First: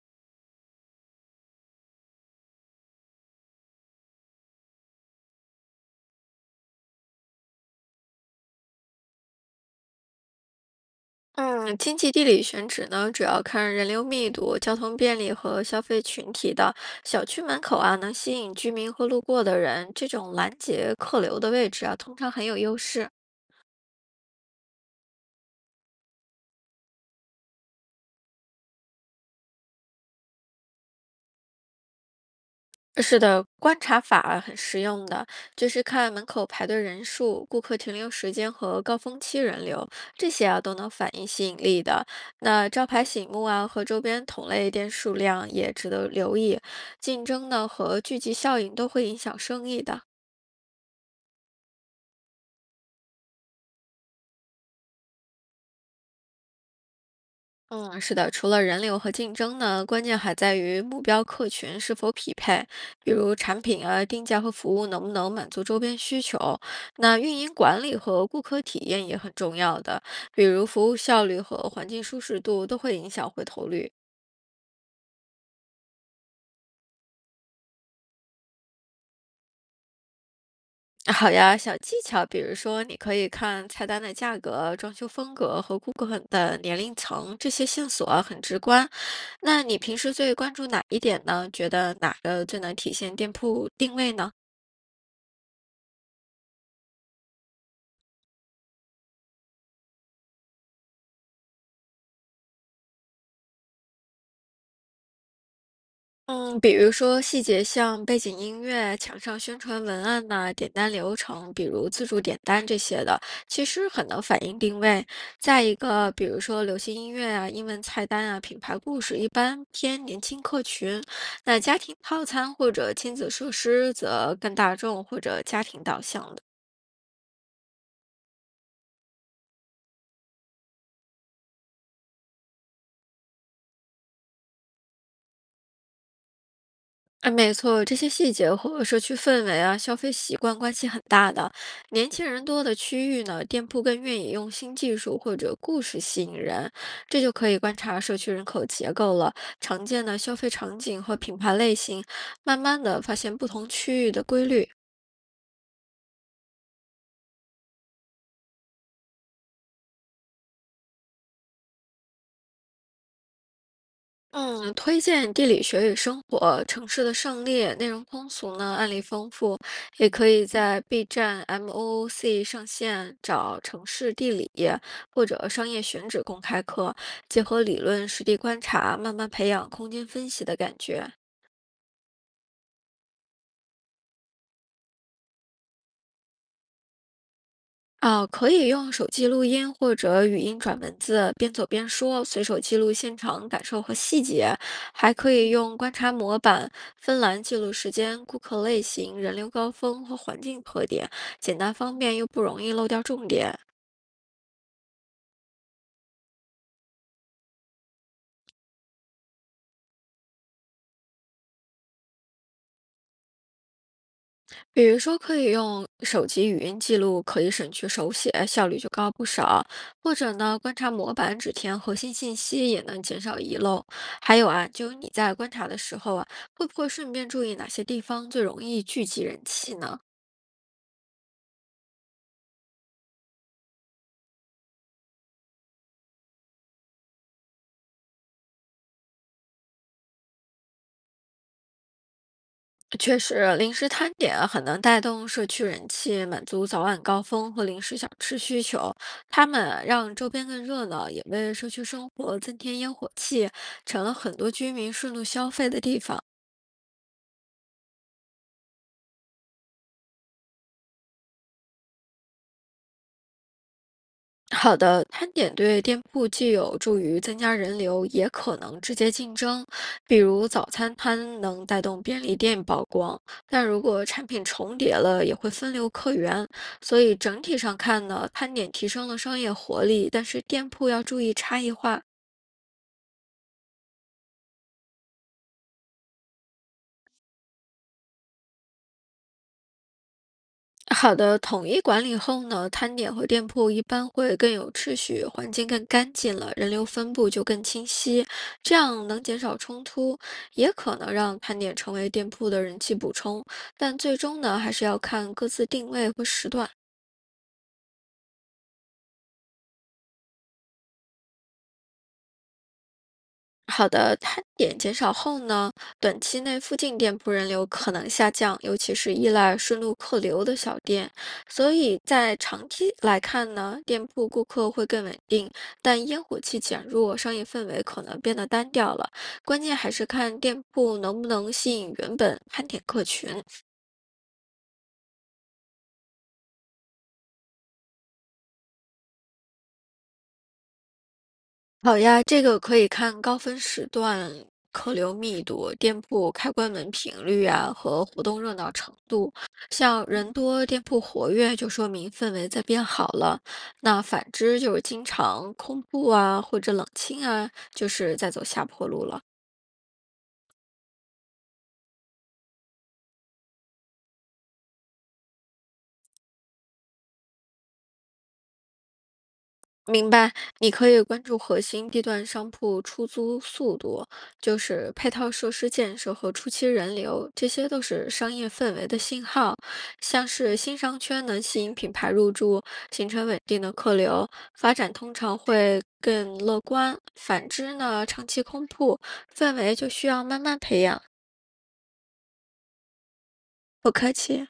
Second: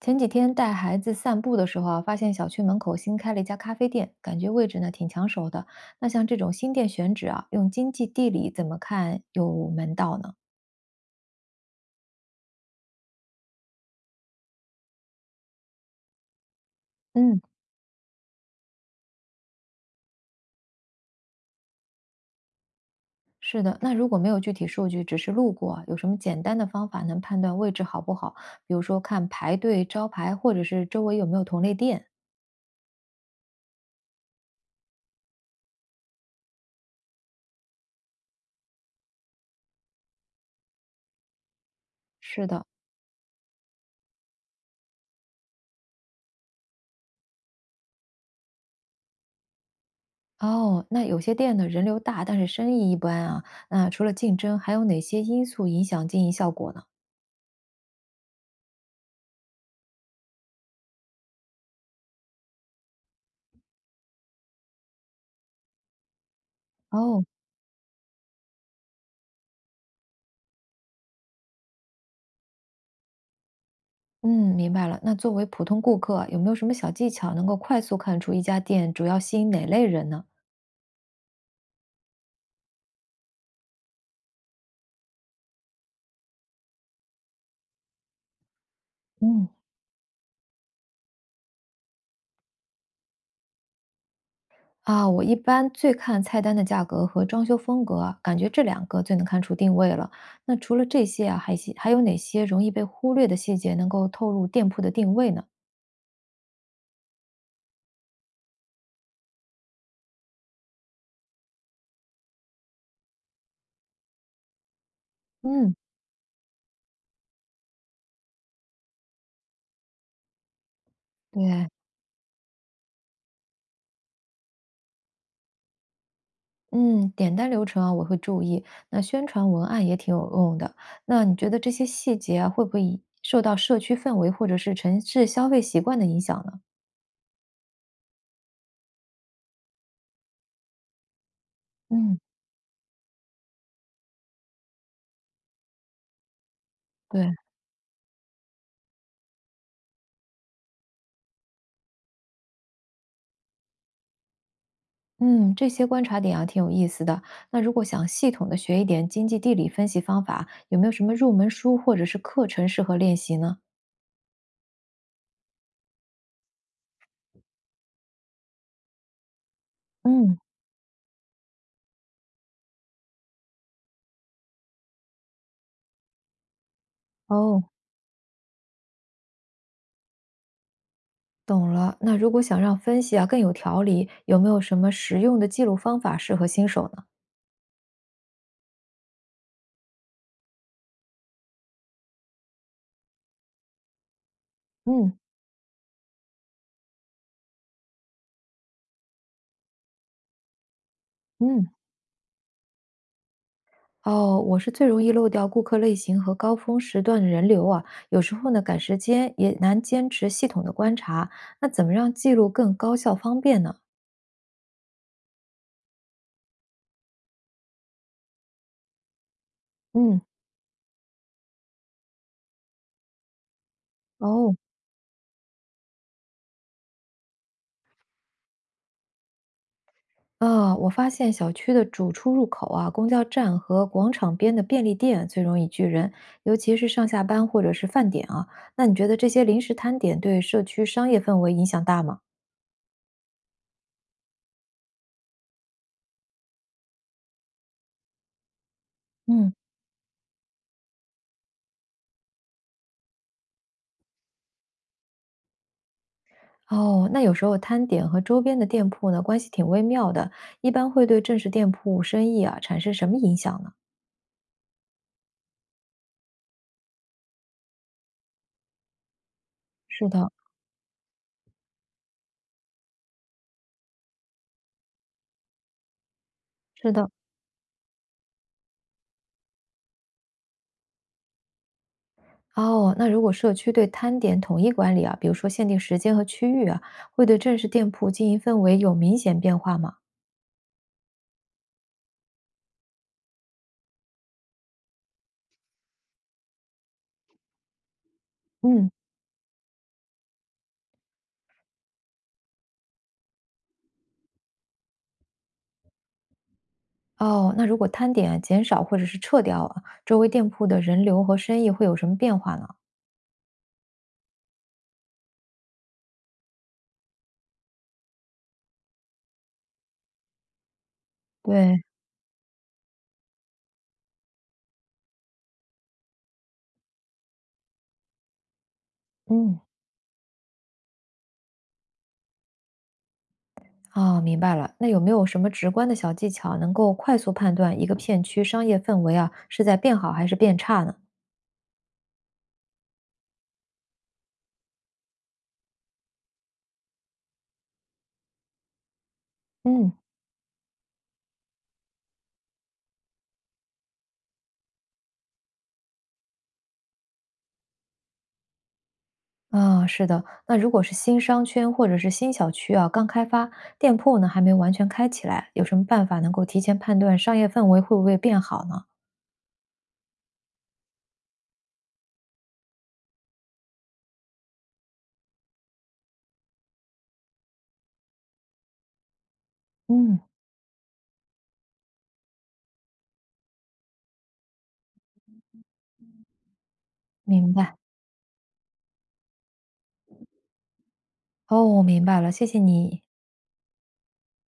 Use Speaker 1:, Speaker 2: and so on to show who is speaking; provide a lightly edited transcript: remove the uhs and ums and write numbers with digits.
Speaker 1: 前几天带孩子散步的时候啊，发现小区门口新开了一家咖啡店，感觉位置呢挺抢手的。那像这种新店选址啊，用经济地理怎么看有门道呢？
Speaker 2: 嗯，经济地理选址呢，主要看人流密度、交通便利和消费群体的。小
Speaker 1: 嗯，
Speaker 2: 区门口啊，能吸引居民和路过的人，这种拦截客流的位置啊，通常很有优势。
Speaker 1: 是的，那如果没有具体数据，只是路过啊有什么简单的方法能判断位置好不好？比如说看排队、招牌，或者是周围有没有同类店？
Speaker 2: 是的，观察法啊很实用的，就是看门口排队人数、顾客停留时间和高峰期人流，这些啊都能反映吸引力的。
Speaker 1: 是的。
Speaker 2: 那招牌醒目啊和周边同类店数量也值得留意，竞争呢和聚集效应都会影响生意的。
Speaker 1: 哦，那有些店呢人流大，但是生意一般啊。那除了竞争，还有哪些因素影响经营效果呢？
Speaker 2: 嗯，是的，除了人流和竞争呢，关键还在于目标客群是否匹配，比如产品啊、定价和服务能不能满足周边需求。那
Speaker 1: 哦，
Speaker 2: 运营管理和顾客体验也很重要的，比如服务效率和环境舒适度都会影响回头率。
Speaker 1: 嗯，明白了。那作为普通顾客，有没有什么小技巧能够快速看出一家店主要吸引哪类人呢？
Speaker 2: 好呀，小技巧，比如说你可以看菜单的价格、装修风格和顾客的年龄层，这些线索啊很直观。
Speaker 1: 嗯，
Speaker 2: 那你平时最关注哪一点呢？觉得哪个最能体现店铺定位呢？
Speaker 1: 啊，我一般最看菜单的价格和装修风格啊感觉这两个最能看出定位了。那除了这些啊，还有哪些容易被忽略的细节能够透露店铺的定位呢？
Speaker 2: 嗯，比如说细节像背景音乐、墙上宣传文案呐、点单流程，比如自助点单这些的，其实很能反映定位。再
Speaker 1: 嗯，
Speaker 2: 一个，比如说流行音乐啊、英文菜单啊、品牌故事，一般偏年轻客群；那
Speaker 1: 对。
Speaker 2: 家庭套餐或者亲子设施则更大众或者家庭导向的。
Speaker 1: 嗯，点单流程啊，我会注意。那宣传文案也挺有用的。那你觉得这些细节啊会不会以受到社区氛围或者是城市消费习惯的影响呢？
Speaker 2: 哎，没错，这些细节和社区氛围啊、消费习惯关系很大的。年
Speaker 1: 嗯，
Speaker 2: 轻人多的区域呢，店铺更愿意用新技术或者故事吸引人，这就
Speaker 1: 对。
Speaker 2: 可以观察社区人口结构了，常见的消费场景和品牌类型，慢慢的发现不同区域的规律。
Speaker 1: 嗯，这些观察点啊，挺有意思的。那如果想系统的学一点经济地理分析方法，有没有什么入门书或者是课程适合练习呢？
Speaker 2: 嗯，推荐《地理学与生活》《城市的胜利》，内容通俗呢，案例丰富，也可
Speaker 1: 嗯，
Speaker 2: 以在 B 站、MOOC 上线找城市地理或者商业选址公开课，结合
Speaker 1: 哦，
Speaker 2: 理论实地观察，慢慢培养空间分析的感觉。
Speaker 1: 懂了。那如果想让分析啊更有条理，有没有什么实用的记录方法适合新手呢？
Speaker 2: 啊，可以用手机录音或者语音转文字，边走边说，随手记录现场感受和细节。还
Speaker 1: 嗯
Speaker 2: 可以用观察模板、分栏记录时间、顾客类型、人流高峰和环境特点，简
Speaker 1: 嗯，
Speaker 2: 单方便又不容易漏掉重点。
Speaker 1: 哦，我是最容易漏掉顾客类型和高峰时段的人流啊，有时候呢赶时间也难坚持系统的观察。那怎么让记录更高效方便呢？
Speaker 2: 比如说，可以用手机语音记录，可以省去手写，效率就高不少。或
Speaker 1: 嗯，
Speaker 2: 者呢，观察模板只填核心信息，也能减少遗漏。还有
Speaker 1: 哦，
Speaker 2: 啊，就是你在观察的时候啊，会不会顺便注意哪些地方最容易聚集人气呢？
Speaker 1: 啊，我发现小区的主出入口啊、公交站和广场边的便利店最容易聚人，尤其是上下班或者是饭点啊。那你觉得这些临时摊点对社区商业氛围影响大吗？
Speaker 2: 确实，零食摊点啊很能带动社区人气，满足早晚高峰和零食小吃需求。他
Speaker 1: 嗯，
Speaker 2: 们啊让周边更热闹，也为社区生活增添烟火气，成了很多居民顺路消费的地方。
Speaker 1: 哦，那有时候摊点和周边的店铺呢，关系挺微妙的，一般会对正式店铺生意啊产生什么影响呢？
Speaker 2: 好的，摊点对店铺既有助于增加人流，也可能直接竞争。
Speaker 1: 是
Speaker 2: 比
Speaker 1: 的，
Speaker 2: 如早餐摊能带动便利店曝光，但如果产品重叠了，也会分流客源。
Speaker 1: 是
Speaker 2: 所
Speaker 1: 的。
Speaker 2: 以整体上看呢，摊点提升了商业活力，但是店铺要注意差异化。
Speaker 1: 哦，那如果社区对摊点统一管理啊，比如说限定时间和区域啊，会对正式店铺经营氛围有明显变化吗？
Speaker 2: 好的，统一管理后呢，摊点和店铺一般会更有秩序，环境更干净了，人流分布就更清晰，这
Speaker 1: 嗯。
Speaker 2: 样能减少冲突，也可能让摊点成为店铺的人气补充，但最终呢，还是要看各自定位和时段。
Speaker 1: 哦，那如果摊点啊减少或者是撤掉啊，周围店铺的人流和生意会有什么变化呢？
Speaker 2: 好的，摊点减少后呢，短期内附近店铺人流可能下降，尤其是依赖顺路客流的小店。所
Speaker 1: 对，
Speaker 2: 以在长期来看呢，店铺顾客会更稳定，但烟火气减弱，商业氛围可能变得单调了。
Speaker 1: 嗯，
Speaker 2: 关键还是看店铺能不能吸引原本摊点客群。
Speaker 1: 哦，明白了。那有没有什么直观的小技巧，能够快速判断一个片区商业氛围啊，是在变好还是变差呢？
Speaker 2: 好呀，这个可以看高峰时段客流密度、店铺开关门频率啊和活动热闹程度。
Speaker 1: 嗯，
Speaker 2: 像人多、店铺活跃，就说明氛围在变好了。那反之就是经常空铺啊或者冷清啊，就是在走下坡路了。
Speaker 1: 啊，是的。那如果是新商圈或者是新小区啊，刚开发，店铺呢还没完全开起来，有什么办法能够提前判断商业氛围会不会变好呢？
Speaker 2: 明白，你可以关注核心地段商铺出租速度，就是配套设施建设和初期人流，这些都是商业氛围的信号。
Speaker 1: 嗯，
Speaker 2: 像是新商圈能吸引品牌入驻，形成稳定的客流，发展通常会更乐观。反
Speaker 1: 明
Speaker 2: 之
Speaker 1: 白。
Speaker 2: 呢，长期空铺氛围就需要慢慢培养。
Speaker 1: 哦，明白了，谢谢你。
Speaker 2: 不客气。